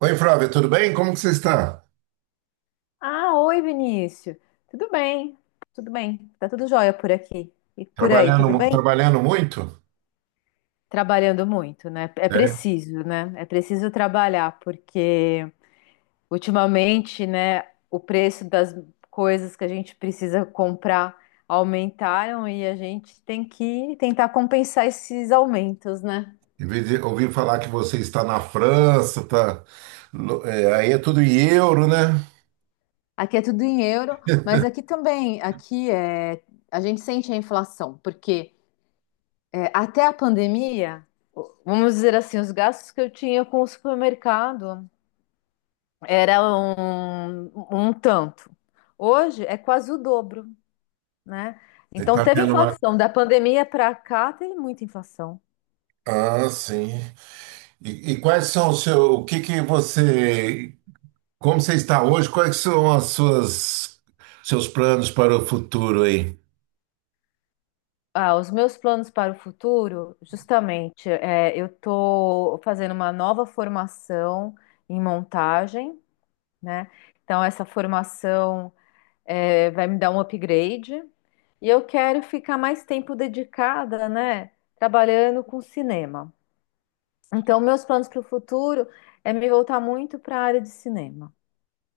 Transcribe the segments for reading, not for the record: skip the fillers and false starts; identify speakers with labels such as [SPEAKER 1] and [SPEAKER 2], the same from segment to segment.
[SPEAKER 1] Oi, Flávia, tudo bem? Como que você está?
[SPEAKER 2] Ah, oi, Vinícius. Tudo bem? Tudo bem. Tá tudo jóia por aqui. E por aí, tudo bem?
[SPEAKER 1] Trabalhando muito?
[SPEAKER 2] Trabalhando muito, né? É
[SPEAKER 1] É.
[SPEAKER 2] preciso, né? É preciso trabalhar, porque ultimamente, né, o preço das coisas que a gente precisa comprar aumentaram e a gente tem que tentar compensar esses aumentos, né?
[SPEAKER 1] Em vez de ouvir falar que você está na França, tá, aí é tudo em euro, né?
[SPEAKER 2] Aqui é tudo em euro, mas aqui também, aqui é, a gente sente a inflação, porque até a pandemia. Vamos dizer assim, os gastos que eu tinha com o supermercado era um, um tanto. Hoje é quase o dobro, né? Então
[SPEAKER 1] Está tá
[SPEAKER 2] teve
[SPEAKER 1] tendo uma...
[SPEAKER 2] inflação. Da pandemia para cá, teve muita inflação.
[SPEAKER 1] Ah, sim. E quais são os seus... O que que você... Como você está hoje? Quais são as suas seus planos para o futuro aí?
[SPEAKER 2] Ah, os meus planos para o futuro, justamente, eu estou fazendo uma nova formação em montagem, né? Então, essa formação. Vai me dar um upgrade. E eu quero ficar mais tempo dedicada, né, trabalhando com cinema. Então, meus planos para o futuro é me voltar muito para a área de cinema.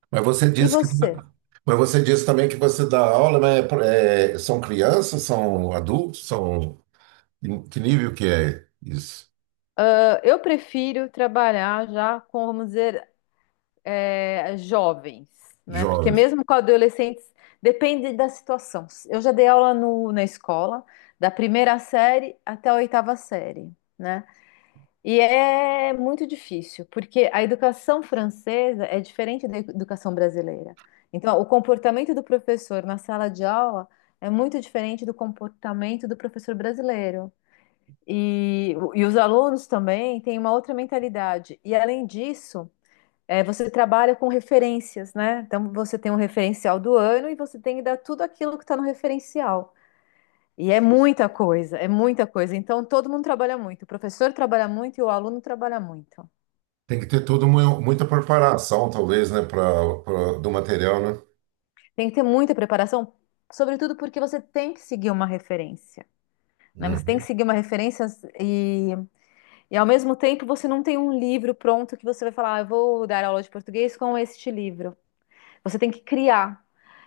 [SPEAKER 1] Mas você
[SPEAKER 2] E
[SPEAKER 1] disse que,
[SPEAKER 2] você?
[SPEAKER 1] mas você disse também que você dá aula, mas são crianças, são adultos, são que nível que é isso?
[SPEAKER 2] Ah, eu prefiro trabalhar já com, vamos dizer, jovens, né? Porque
[SPEAKER 1] Jovens.
[SPEAKER 2] mesmo com adolescentes, depende da situação. Eu já dei aula na escola, da primeira série até a oitava série, né? E é muito difícil, porque a educação francesa é diferente da educação brasileira. Então, o comportamento do professor na sala de aula é muito diferente do comportamento do professor brasileiro. E os alunos também têm uma outra mentalidade. E, além disso, você trabalha com referências, né? Então, você tem um referencial do ano e você tem que dar tudo aquilo que está no referencial. E é muita coisa, é muita coisa. Então, todo mundo trabalha muito. O professor trabalha muito e o aluno trabalha muito.
[SPEAKER 1] Tem que ter muita preparação, talvez, né, para do material, né?
[SPEAKER 2] Tem que ter muita preparação, sobretudo porque você tem que seguir uma referência, né? Você tem que
[SPEAKER 1] Uhum.
[SPEAKER 2] seguir uma referência e, e ao mesmo tempo você não tem um livro pronto que você vai falar, ah, eu vou dar aula de português com este livro. Você tem que criar.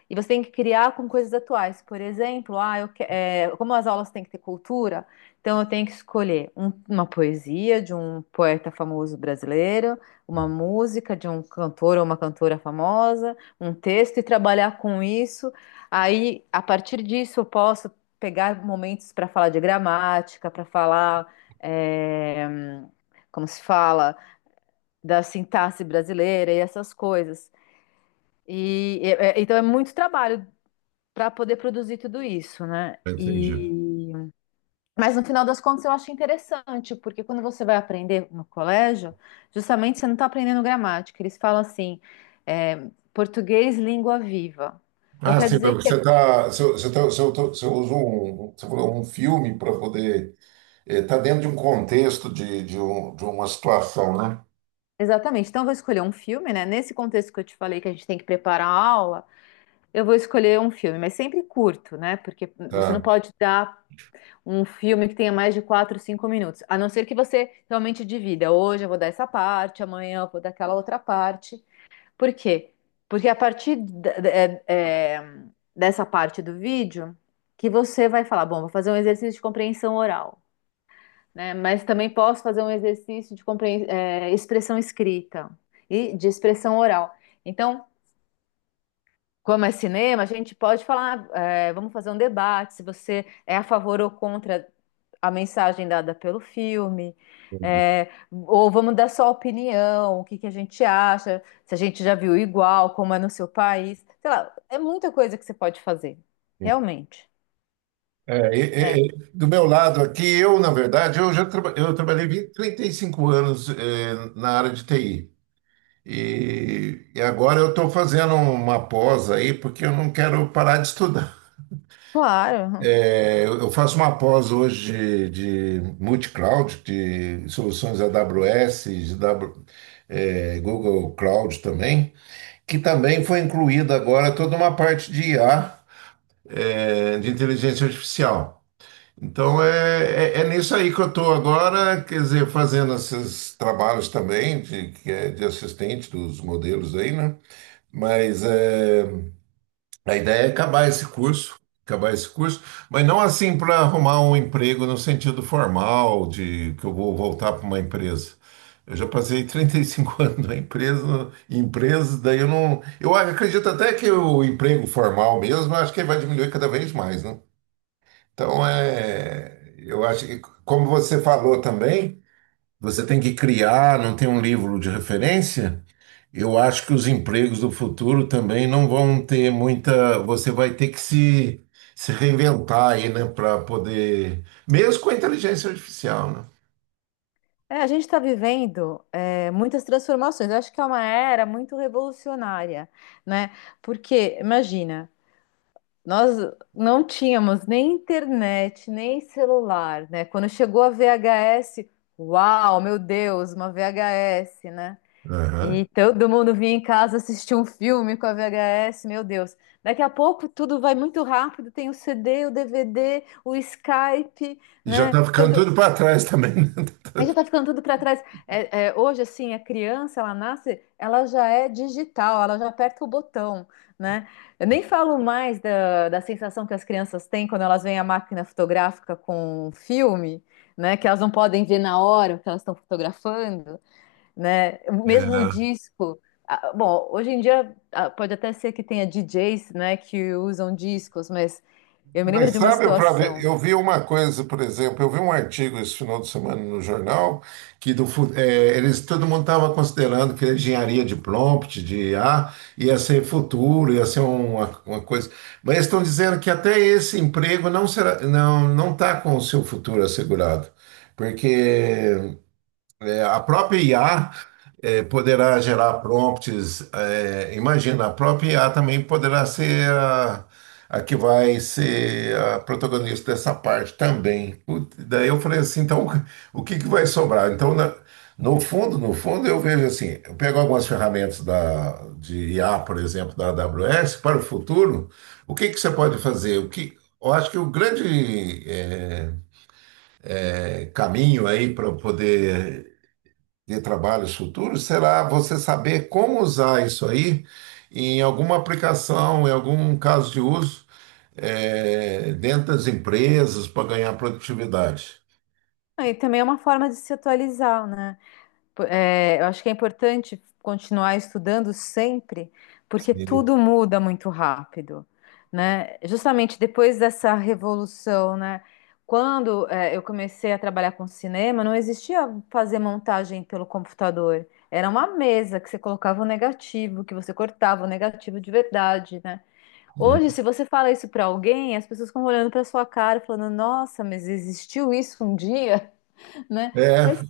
[SPEAKER 2] E você tem que criar com coisas atuais. Por exemplo, ah, como as aulas têm que ter cultura, então eu tenho que escolher uma poesia de um poeta famoso brasileiro, uma música de um cantor ou uma cantora famosa, um texto e trabalhar com isso. Aí, a partir disso, eu posso pegar momentos para falar de gramática, para falar, é, como se fala, da sintaxe brasileira e essas coisas. Então é muito trabalho para poder produzir tudo isso, né?
[SPEAKER 1] Entendi.
[SPEAKER 2] E mas no final das contas eu acho interessante, porque quando você vai aprender no colégio, justamente você não está aprendendo gramática. Eles falam assim, é, português, língua viva. Então
[SPEAKER 1] Ah,
[SPEAKER 2] quer
[SPEAKER 1] sim,
[SPEAKER 2] dizer que
[SPEAKER 1] você tá, se eu, se eu, tô- se eu, tô- se eu uso um, você falou um filme para poder, tá dentro de um contexto de uma situação, né?
[SPEAKER 2] exatamente. Então eu vou escolher um filme, né? Nesse contexto que eu te falei que a gente tem que preparar a aula, eu vou escolher um filme, mas sempre curto, né? Porque você não
[SPEAKER 1] Tá.
[SPEAKER 2] pode dar um filme que tenha mais de 4, 5 minutos. A não ser que você realmente divida. Hoje eu vou dar essa parte, amanhã eu vou dar aquela outra parte. Por quê? Porque a partir dessa parte do vídeo que você vai falar, bom, vou fazer um exercício de compreensão oral, né? Mas também posso fazer um exercício de expressão escrita e de expressão oral. Então, como é cinema, a gente pode falar, é, vamos fazer um debate se você é a favor ou contra a mensagem dada pelo filme,
[SPEAKER 1] Entendi.
[SPEAKER 2] é, ou vamos dar só opinião, o que que a gente acha, se a gente já viu igual, como é no seu país, sei lá, é muita coisa que você pode fazer, realmente,
[SPEAKER 1] É,
[SPEAKER 2] né?
[SPEAKER 1] do meu lado aqui, eu, na verdade, eu trabalhei 20, 35 anos, na área de TI. E agora eu estou fazendo uma pós aí, porque eu não quero parar de estudar.
[SPEAKER 2] Claro. Uhum.
[SPEAKER 1] É, eu faço uma pós hoje de multi-cloud, de soluções AWS, Google Cloud também, que também foi incluída agora toda uma parte de IA, é, de inteligência artificial. Então é nisso aí que eu estou agora, quer dizer, fazendo esses trabalhos também que é de assistente dos modelos aí, né? Mas é, A ideia é acabar esse curso, mas não assim para arrumar um emprego no sentido formal, de que eu vou voltar para uma empresa. Eu já passei 35 anos na empresa, em empresa, daí eu não. Eu acredito até que o emprego formal mesmo, eu acho que ele vai diminuir cada vez mais, né? Então é. Eu acho que, como você falou também. Você tem que criar, não tem um livro de referência. Eu acho que os empregos do futuro também não vão ter muita. Você vai ter que se reinventar aí, né, para poder. Mesmo com a inteligência artificial, né?
[SPEAKER 2] É, a gente está vivendo muitas transformações. Eu acho que é uma era muito revolucionária, né? Porque, imagina. Nós não tínhamos nem internet, nem celular, né? Quando chegou a VHS, uau, meu Deus, uma VHS, né? E
[SPEAKER 1] Aham.
[SPEAKER 2] todo mundo vinha em casa assistir um filme com a VHS, meu Deus. Daqui a pouco tudo vai muito rápido, tem o CD, o DVD, o Skype,
[SPEAKER 1] E já
[SPEAKER 2] né?
[SPEAKER 1] está ficando tudo para trás também, né?
[SPEAKER 2] Aí já tá ficando tudo para trás. É, é, hoje, assim, a criança, ela nasce, ela já é digital, ela já aperta o botão, né? Eu nem falo mais da sensação que as crianças têm quando elas veem a máquina fotográfica com um filme, né? Que elas não podem ver na hora o que elas estão fotografando, né? Mesmo o
[SPEAKER 1] É.
[SPEAKER 2] disco. Ah, bom, hoje em dia ah, pode até ser que tenha DJs, né, que usam discos, mas eu me lembro
[SPEAKER 1] Mas
[SPEAKER 2] de uma
[SPEAKER 1] sabe, Flávio,
[SPEAKER 2] situação.
[SPEAKER 1] eu vi uma coisa, por exemplo, eu vi um artigo esse final de semana no jornal que do, fu- eh, eles todo mundo estava considerando que a engenharia de prompt, de I a ia ser futuro, ia ser uma coisa. Mas estão dizendo que até esse emprego não, não está com o seu futuro assegurado, porque a própria IA poderá gerar prompts. Imagina, a própria IA também poderá ser a que vai ser a protagonista dessa parte também. Daí eu falei assim, então o que que vai sobrar? Então, no fundo, no fundo, eu vejo assim, eu pego algumas ferramentas de IA, por exemplo, da AWS, para o futuro, o que que você pode fazer? Eu acho que o grande caminho aí para poder de trabalhos futuros será você saber como usar isso aí em alguma aplicação, em algum caso de uso, dentro das empresas para ganhar produtividade.
[SPEAKER 2] Aí também é uma forma de se atualizar, né? É, eu acho que é importante continuar estudando sempre, porque
[SPEAKER 1] Sim.
[SPEAKER 2] tudo muda muito rápido, né? Justamente depois dessa revolução, né? Quando, eu comecei a trabalhar com cinema, não existia fazer montagem pelo computador. Era uma mesa que você colocava o negativo, que você cortava o negativo de verdade, né? Hoje, se você fala isso para alguém, as pessoas ficam olhando para sua cara, falando: Nossa, mas existiu isso um dia, né?
[SPEAKER 1] É,
[SPEAKER 2] Mas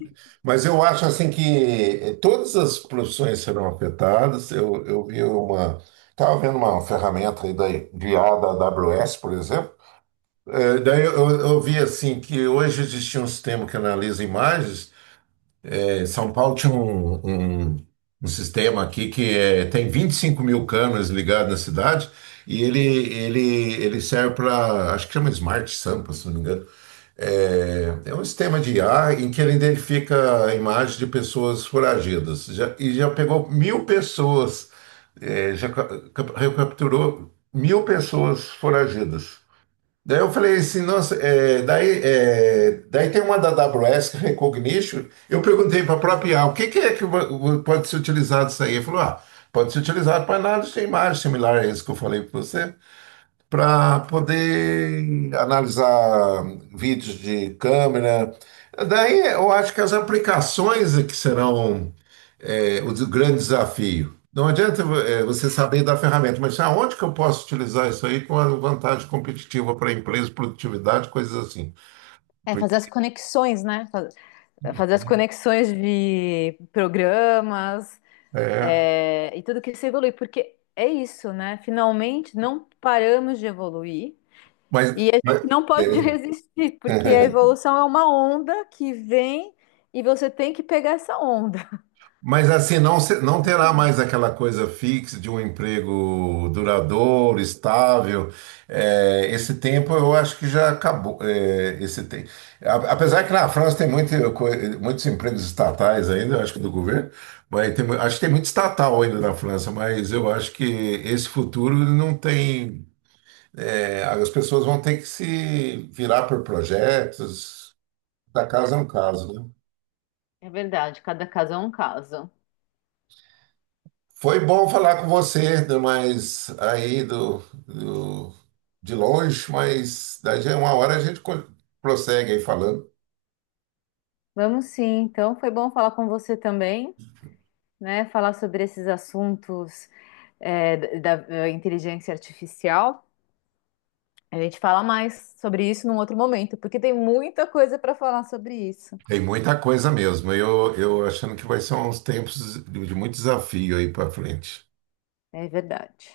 [SPEAKER 1] mas eu acho assim que todas as profissões serão afetadas. Eu vi uma, estava vendo uma ferramenta aí de IA da AWS, por exemplo. É, daí eu vi assim que hoje existia um sistema que analisa imagens. São Paulo tinha um- um sistema aqui que tem 25 mil câmeras ligadas na cidade e ele serve para, acho que chama Smart Sampa, se não me engano. É, é um sistema de IA em que ele identifica a imagem de pessoas foragidas. E já pegou 1.000 pessoas, já recapturou 1.000 pessoas foragidas. Daí eu falei assim, nossa, daí tem uma da AWS, que é Recognition. Eu perguntei para a própria IA, o que, que é que pode ser utilizado isso aí? Ele falou, ah, pode ser utilizado para análise de imagem, similar a esse que eu falei para você para poder analisar vídeos de câmera. Daí eu acho que as aplicações é que serão o grande desafio. Não adianta você saber da ferramenta, mas aonde que eu posso utilizar isso aí com a vantagem competitiva para a empresa, produtividade, coisas assim.
[SPEAKER 2] é
[SPEAKER 1] Por-
[SPEAKER 2] fazer as conexões, né? Fazer as conexões de programas,
[SPEAKER 1] É,
[SPEAKER 2] e tudo que se evolui, porque é isso, né? Finalmente não paramos de evoluir
[SPEAKER 1] mas,
[SPEAKER 2] e a gente
[SPEAKER 1] mas-
[SPEAKER 2] não pode
[SPEAKER 1] é.
[SPEAKER 2] resistir, porque a evolução é uma onda que vem e você tem que pegar essa onda.
[SPEAKER 1] Mas assim, não, não terá mais aquela coisa fixa de um emprego duradouro, estável. É, esse tempo eu acho que já acabou. Apesar que na França tem muito, muitos empregos estatais ainda, eu acho que do governo, mas tem acho que tem muito estatal ainda na França, mas eu acho que esse futuro não tem. As pessoas vão ter que se virar por projetos, da casa é um caso, né?
[SPEAKER 2] É verdade, cada caso é um caso.
[SPEAKER 1] Foi bom falar com você, mas aí do- de longe, mas daí já é uma hora a gente prossegue aí falando.
[SPEAKER 2] Vamos sim, então foi bom falar com você também, né? Falar sobre esses assuntos da inteligência artificial. A gente fala mais sobre isso num outro momento, porque tem muita coisa para falar sobre isso.
[SPEAKER 1] Tem muita coisa mesmo. Eu achando que vai ser uns tempos de muito desafio aí para frente.
[SPEAKER 2] É verdade.